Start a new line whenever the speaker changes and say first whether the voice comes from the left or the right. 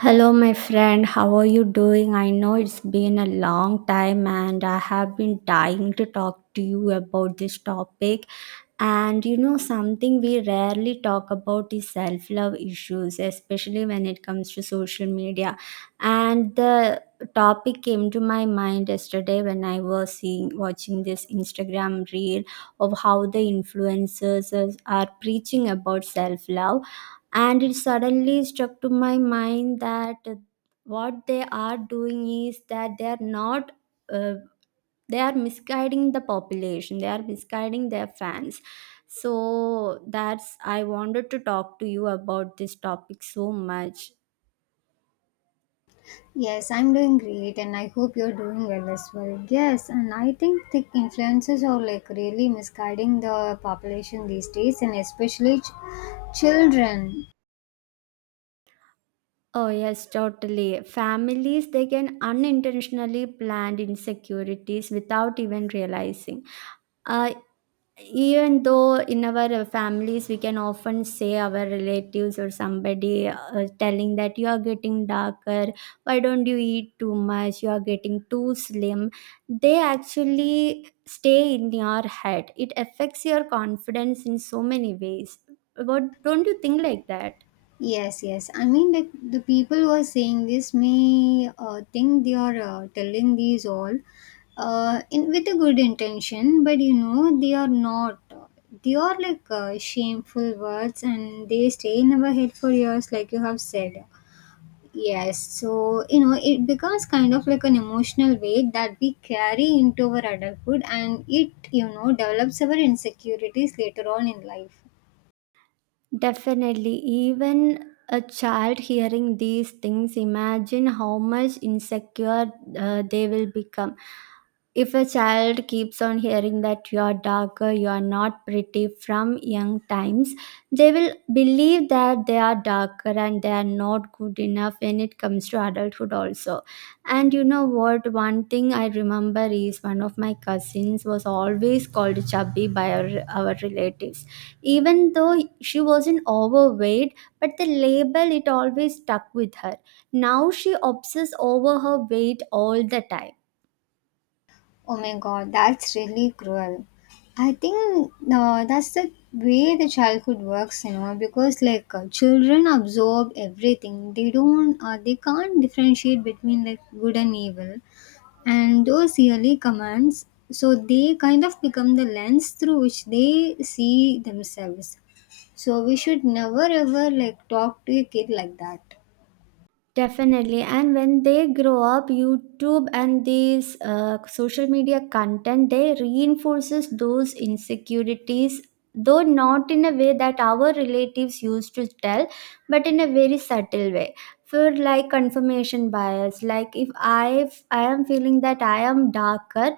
right: Hello, my friend. How are you doing? I know it's been a long time and I have been dying to talk to you about this topic. And you know, something we rarely talk about is self love issues, especially when it comes to social media. And the topic came to my mind yesterday when I was seeing, watching this Instagram reel of how the are preaching about self love. And it suddenly struck to my mind that what they are doing is that they are not. Uh, they are misguiding the population, they are misguiding their fans, so that's, I wanted to talk to you about this topic so much.
left: Yes, I'm doing great and I hope you're doing well as well. Yes, and I think the influences are like really misguiding the population these days, and especially children.
right: Oh yes, totally, families they can unintentionally plant insecurities without even realizing. uh, Even though in our families we can often say our relatives or somebody telling that you are getting darker, why don't you eat too much, you are getting too slim, they actually stay in your head. It affects your confidence in so many ways. What, don't you think like that?
left: Yes. I mean, like the people who are saying this may think they are telling these all in with a good intention, but you know, they are not. They are like shameful words, and they stay in our head for years, like you have said. Yes, so you know it becomes kind of like an emotional weight that we carry into our adulthood, and it you know develops our insecurities later on in life.
right: Definitely. Even a child hearing these things, imagine how much insecure they will become. If a child keeps on hearing that you are darker, you are not pretty from young times, they will believe that they are darker and they are not good enough when it comes to adulthood, also. And you know what? One thing I remember is one of my cousins was always called chubby by our relatives, even though she wasn't overweight, but the label, it always stuck with her. Now she obsesses over her weight all the time.
left: Oh my god, that's really cruel. I think that's the way the childhood works, you know, because like children absorb everything. They don't, they can't differentiate between like good and evil, and those yearly commands, so they kind of become the lens through which they see themselves. So we should never ever like talk to a kid like that.
right: Definitely, and when they grow up, YouTube and these social media content, they reinforces those insecurities, though not in a way that our relatives used to tell, but in a very subtle way, for like confirmation bias. Like if I am feeling that I am darker,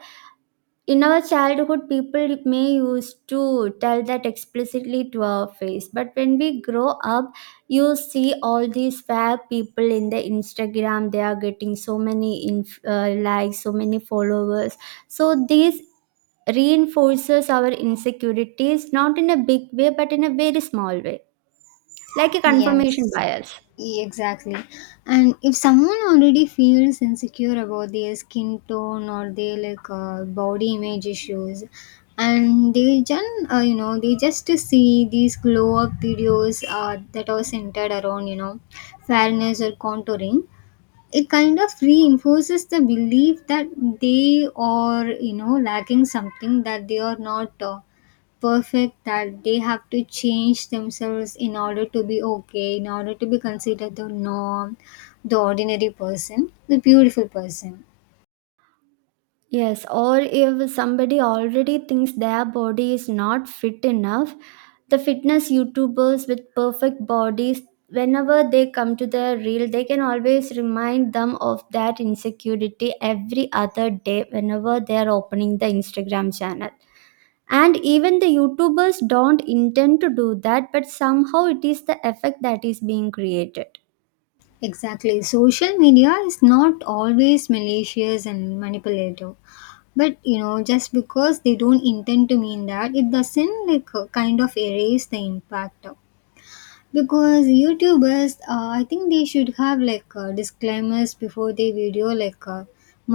right: in our childhood people may used to tell that explicitly to our face, but when we grow up, you see all these fab people in the Instagram, they are getting so many likes, so many followers. So this reinforces our insecurities not in a big way but in a very small way, like a confirmation
left: Yes,
right: bias.
left: exactly. And if someone already feels insecure about their skin tone or their like body image issues, and they just you know they just see these glow up videos that are centered around you know fairness or contouring, it kind of reinforces the belief that they are you know lacking something, that they are not perfect, that they have to change themselves in order to be okay, in order to be considered the norm, the ordinary person, the beautiful person.
right: Yes, or if somebody already thinks their body is not fit enough, the fitness YouTubers with perfect bodies, whenever they come to the reel, they can always remind them of that insecurity every other day whenever they are opening the Instagram channel. And even the YouTubers don't intend to do that, but somehow it is the effect that is being created.
left: Exactly, social media is not always malicious and manipulative, but you know just because they don't intend to mean that, it doesn't like kind of erase the impact. Because youtubers, I think they should have like disclaimers before they video, like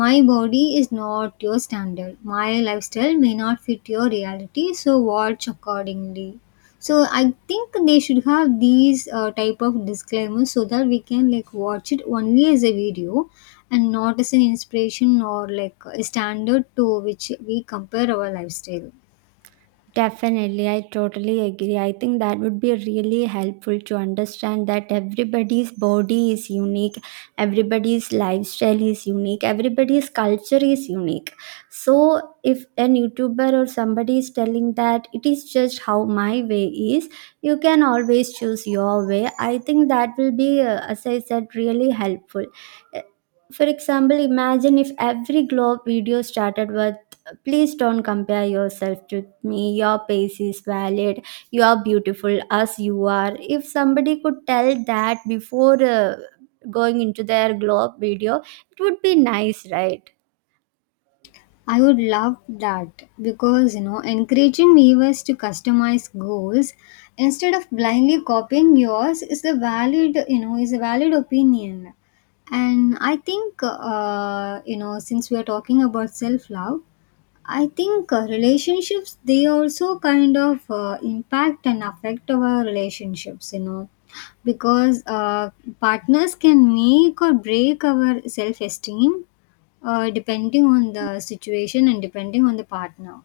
left: my body is not your standard, my lifestyle may not fit your reality, so watch accordingly. So I think they should have these type of disclaimers, so that we can like watch it only as a video and not as an inspiration or like a standard to which we compare our lifestyle.
right: Definitely, I totally agree. I think that would be really helpful to understand that everybody's body is unique, everybody's lifestyle is unique, everybody's culture is unique. So, if an YouTuber or somebody is telling that it is just how my way is, you can always choose your way. I think that will be, as I said, really helpful. Uh, For example, imagine if every globe video started with, please don't compare yourself to me. Your pace is valid. You are beautiful as you are. If somebody could tell that before going into their glow up video, it would be nice, right?
left: I would love that, because you know encouraging viewers to customize goals instead of blindly copying yours is a valid, you know, is a valid opinion. And I think you know since we are talking about self love, I think relationships, they also kind of impact and affect our relationships, you know, because partners can make or break our self esteem, depending on the situation and depending on the partner.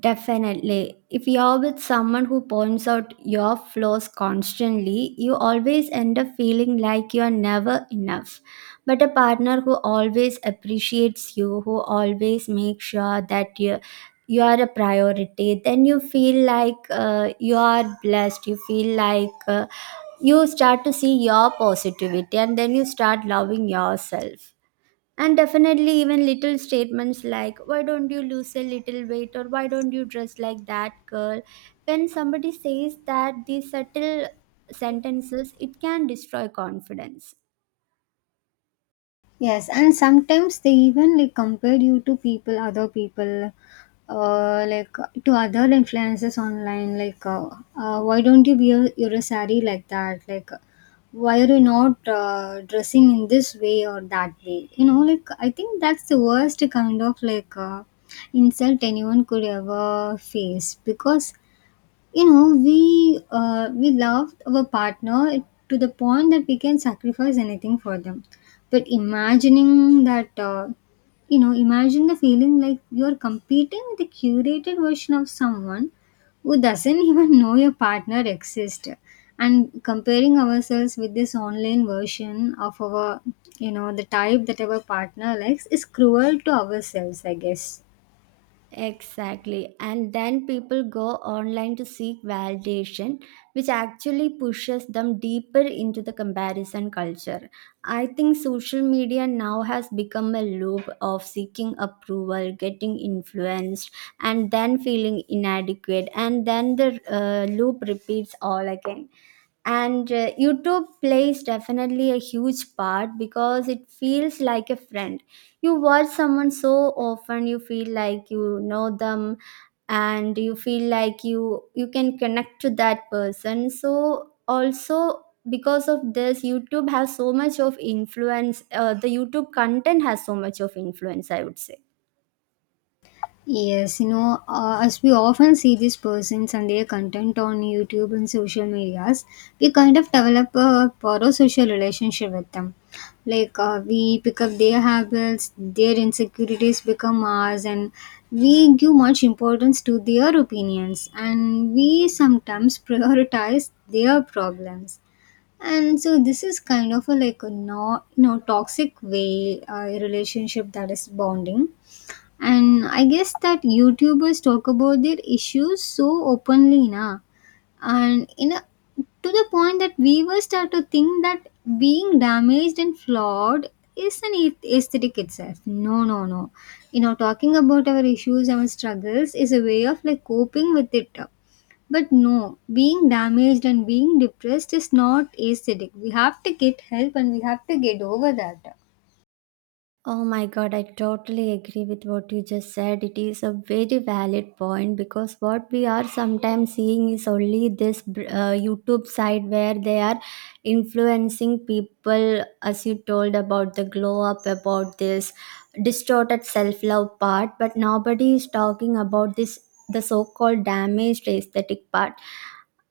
right: Definitely. If you're with someone who points out your flaws constantly, you always end up feeling like you're never enough. But a partner who always appreciates you, who always makes sure that you are a priority, then you feel like you are blessed. You feel like you start to see your positivity, and then you start loving yourself. And definitely, even little statements like, why don't you lose a little weight, or why don't you dress like that girl? When somebody says that, these subtle sentences, it can destroy confidence.
left: Yes, and sometimes they even like compare you to people, other people, like to other influencers online. Like, why don't you wear your saree like that? Like, why are you not dressing in this way or that way? You know, like I think that's the worst kind of like insult anyone could ever face, because you know we loved our partner to the point that we can sacrifice anything for them. But imagining that, you know, imagine the feeling like you're competing with a curated version of someone who doesn't even know your partner exists, and comparing ourselves with this online version of our, you know, the type that our partner likes, is cruel to ourselves, I guess.
right: Exactly. And then people go online to seek validation, which actually pushes them deeper into the comparison culture. I think social media now has become a loop of seeking approval, getting influenced, and then feeling inadequate. And then the loop repeats all again. And YouTube plays definitely a huge part because it feels like a friend. You watch someone so often, you feel like you know them, and you feel like you can connect to that person. So also because of this, YouTube has so much of influence, the YouTube content has so much of influence, I would say.
left: Yes, you know, as we often see these persons and their content on YouTube and social medias, we kind of develop a parasocial relationship with them. Like we pick up their habits, their insecurities become ours, and we give much importance to their opinions, and we sometimes prioritize their problems. And so this is kind of a like a no, you know, toxic way relationship that is bonding. And I guess that YouTubers talk about their issues so openly na. And in a, to the point that viewers start to think that being damaged and flawed is an aesthetic itself. No, no, no. You know, talking about our issues, our struggles is a way of like coping with it. But no, being damaged and being depressed is not aesthetic. We have to get help and we have to get over that.
right: Oh my god, I totally agree with what you just said. It is a very valid point because what we are sometimes seeing is only this YouTube side where they are influencing people, as you told, about the glow up, about this distorted self love part, but nobody is talking about this, the so called damaged aesthetic part.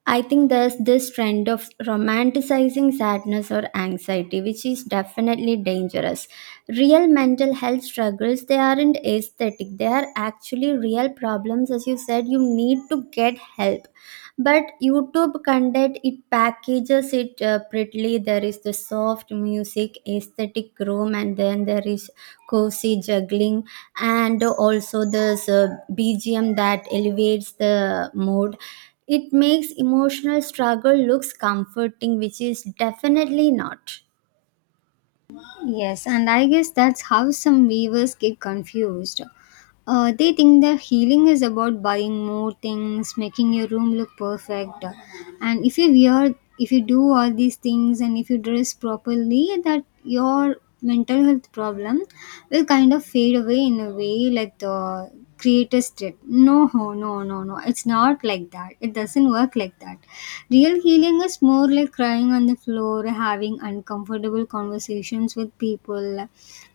right: I think there's this trend of romanticizing sadness or anxiety, which is definitely dangerous. Real mental health struggles, they aren't aesthetic, they are actually real problems. As you said, you need to get help. But YouTube content, it packages it prettily. There is the soft music, aesthetic room, and then there is cozy juggling, and also this BGM that elevates the mood. It makes emotional struggle looks comforting, which is definitely not.
left: Yes, and I guess that's how some weavers get confused. They think that healing is about buying more things, making your room look perfect, and if you wear, if you do all these things, and if you dress properly, that your mental health problem will kind of fade away in a way like the creators did. No, no, no, no. It's not like that. It doesn't work like that. Real healing is more like crying on the floor, having uncomfortable conversations with people,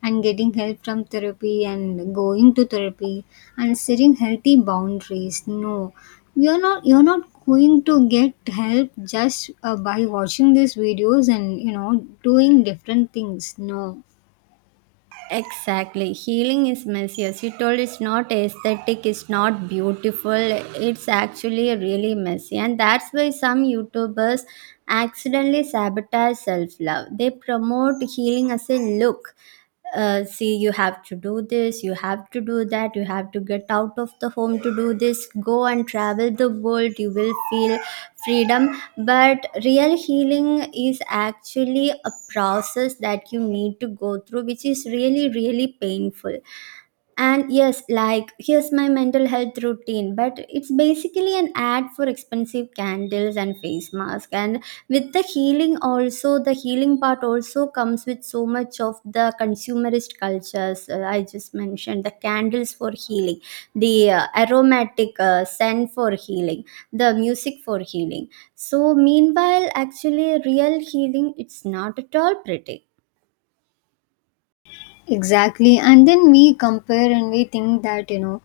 left: and getting help from therapy, and going to therapy, and setting healthy boundaries. No, you're not. You're not going to get help just by watching these videos and you know doing different things. No.
right: Exactly. Healing is messy. As you told, it's not aesthetic, it's not beautiful. It's actually really messy. And that's why some YouTubers accidentally sabotage self love. They promote healing as a look. Uh, see, you have to do this, you have to do that, you have to get out of the home to do this, go and travel the world, you will feel freedom. But real healing is actually a process that you need to go through, which is really really painful. And yes, like here's my mental health routine, but it's basically an ad for expensive candles and face mask. And with the healing, also the healing part also comes with so much of the consumerist cultures. I just mentioned the candles for healing, the aromatic scent for healing, the music for healing. So meanwhile, actually, real healing, it's not at all pretty.
left: Exactly, and then we compare and we think that, you know,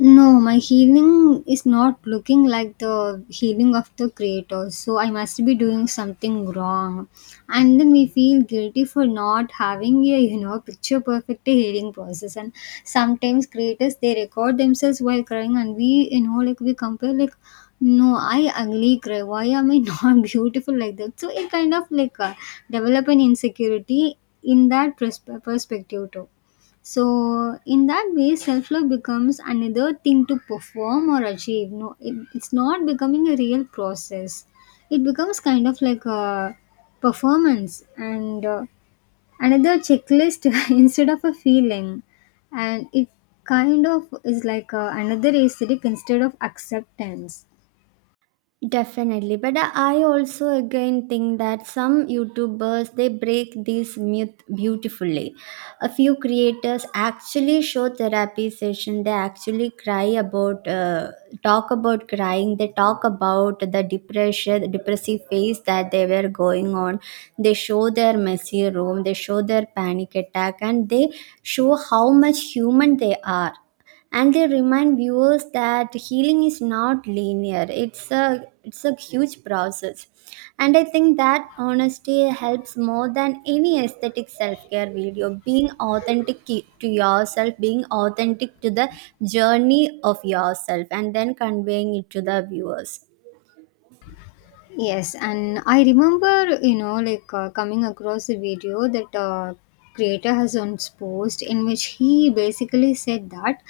left: no, my healing is not looking like the healing of the creator, so I must be doing something wrong. And then we feel guilty for not having a you know picture perfect healing process. And sometimes creators they record themselves while crying, and we you know like we compare like, no, I ugly cry. Why am I not beautiful like that? So it kind of like develop an insecurity in that perspective too. So in that way, self-love becomes another thing to perform or achieve. No, it's not becoming a real process. It becomes kind of like a performance, and another checklist instead of a feeling, and it kind of is like another aesthetic instead of acceptance.
right: Definitely, but I also again think that some YouTubers, they break this myth beautifully. A few creators actually show therapy session. They actually cry about, talk about crying. They talk about the depression, the depressive phase that they were going on. They show their messy room. They show their panic attack, and they show how much human they are, and they remind viewers that healing is not linear. It's a huge process. And I think that honesty helps more than any aesthetic self-care video. Being authentic to yourself, being authentic to the journey of yourself, and then conveying it to the viewers.
left: Yes, and I remember, you know, like coming across a video that creator has once post, in which he basically said that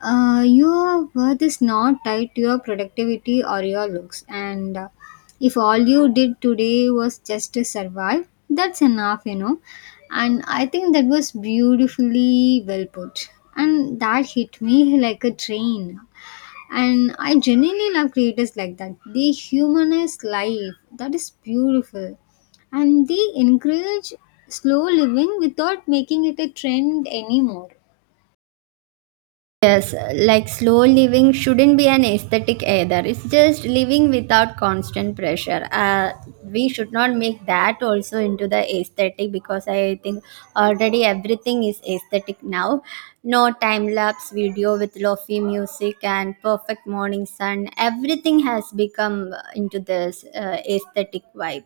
left: your worth is not tied to your productivity or your looks, and if all you did today was just to survive, that's enough, you know. And I think that was beautifully well put, and that hit me like a train. And I genuinely love creators like that. They humanize life. That is beautiful. And they encourage slow living without making it a trend anymore.
right: Yes, like slow living shouldn't be an aesthetic either. It's just living without constant pressure. We should not make that also into the aesthetic, because I think already everything is aesthetic now. No time lapse video with lofi music and perfect morning sun. Everything has become into this aesthetic vibe.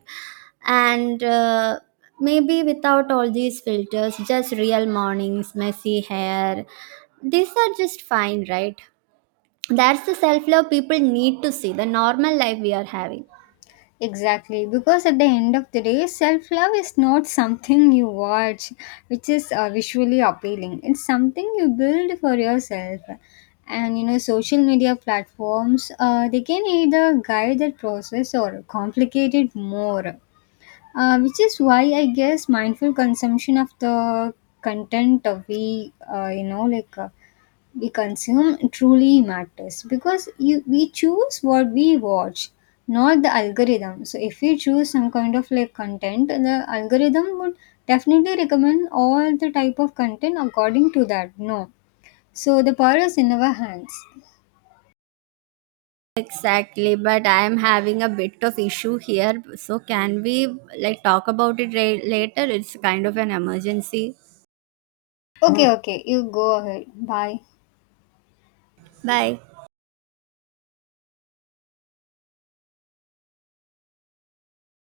right: And maybe without all these filters, just real mornings, messy hair, these are just fine, right? That's the self love people need to see, the normal life we are having.
left: Exactly, because at the end of the day, self love is not something you watch, which is visually appealing. It's something you build for yourself. And you know, social media platforms, they can either guide that process or complicate it more. Which is why I guess mindful consumption of the content, we you know like we consume, truly matters. Because you we choose what we watch, not the algorithm. So if we choose some kind of like content, the algorithm would definitely recommend all the type of content according to that, no? So the power is in our hands.
right: Exactly, but I am having a bit of issue here. So can we like talk about it later? It's kind of an emergency.
left: Okay, you go ahead, bye.
right: Bye.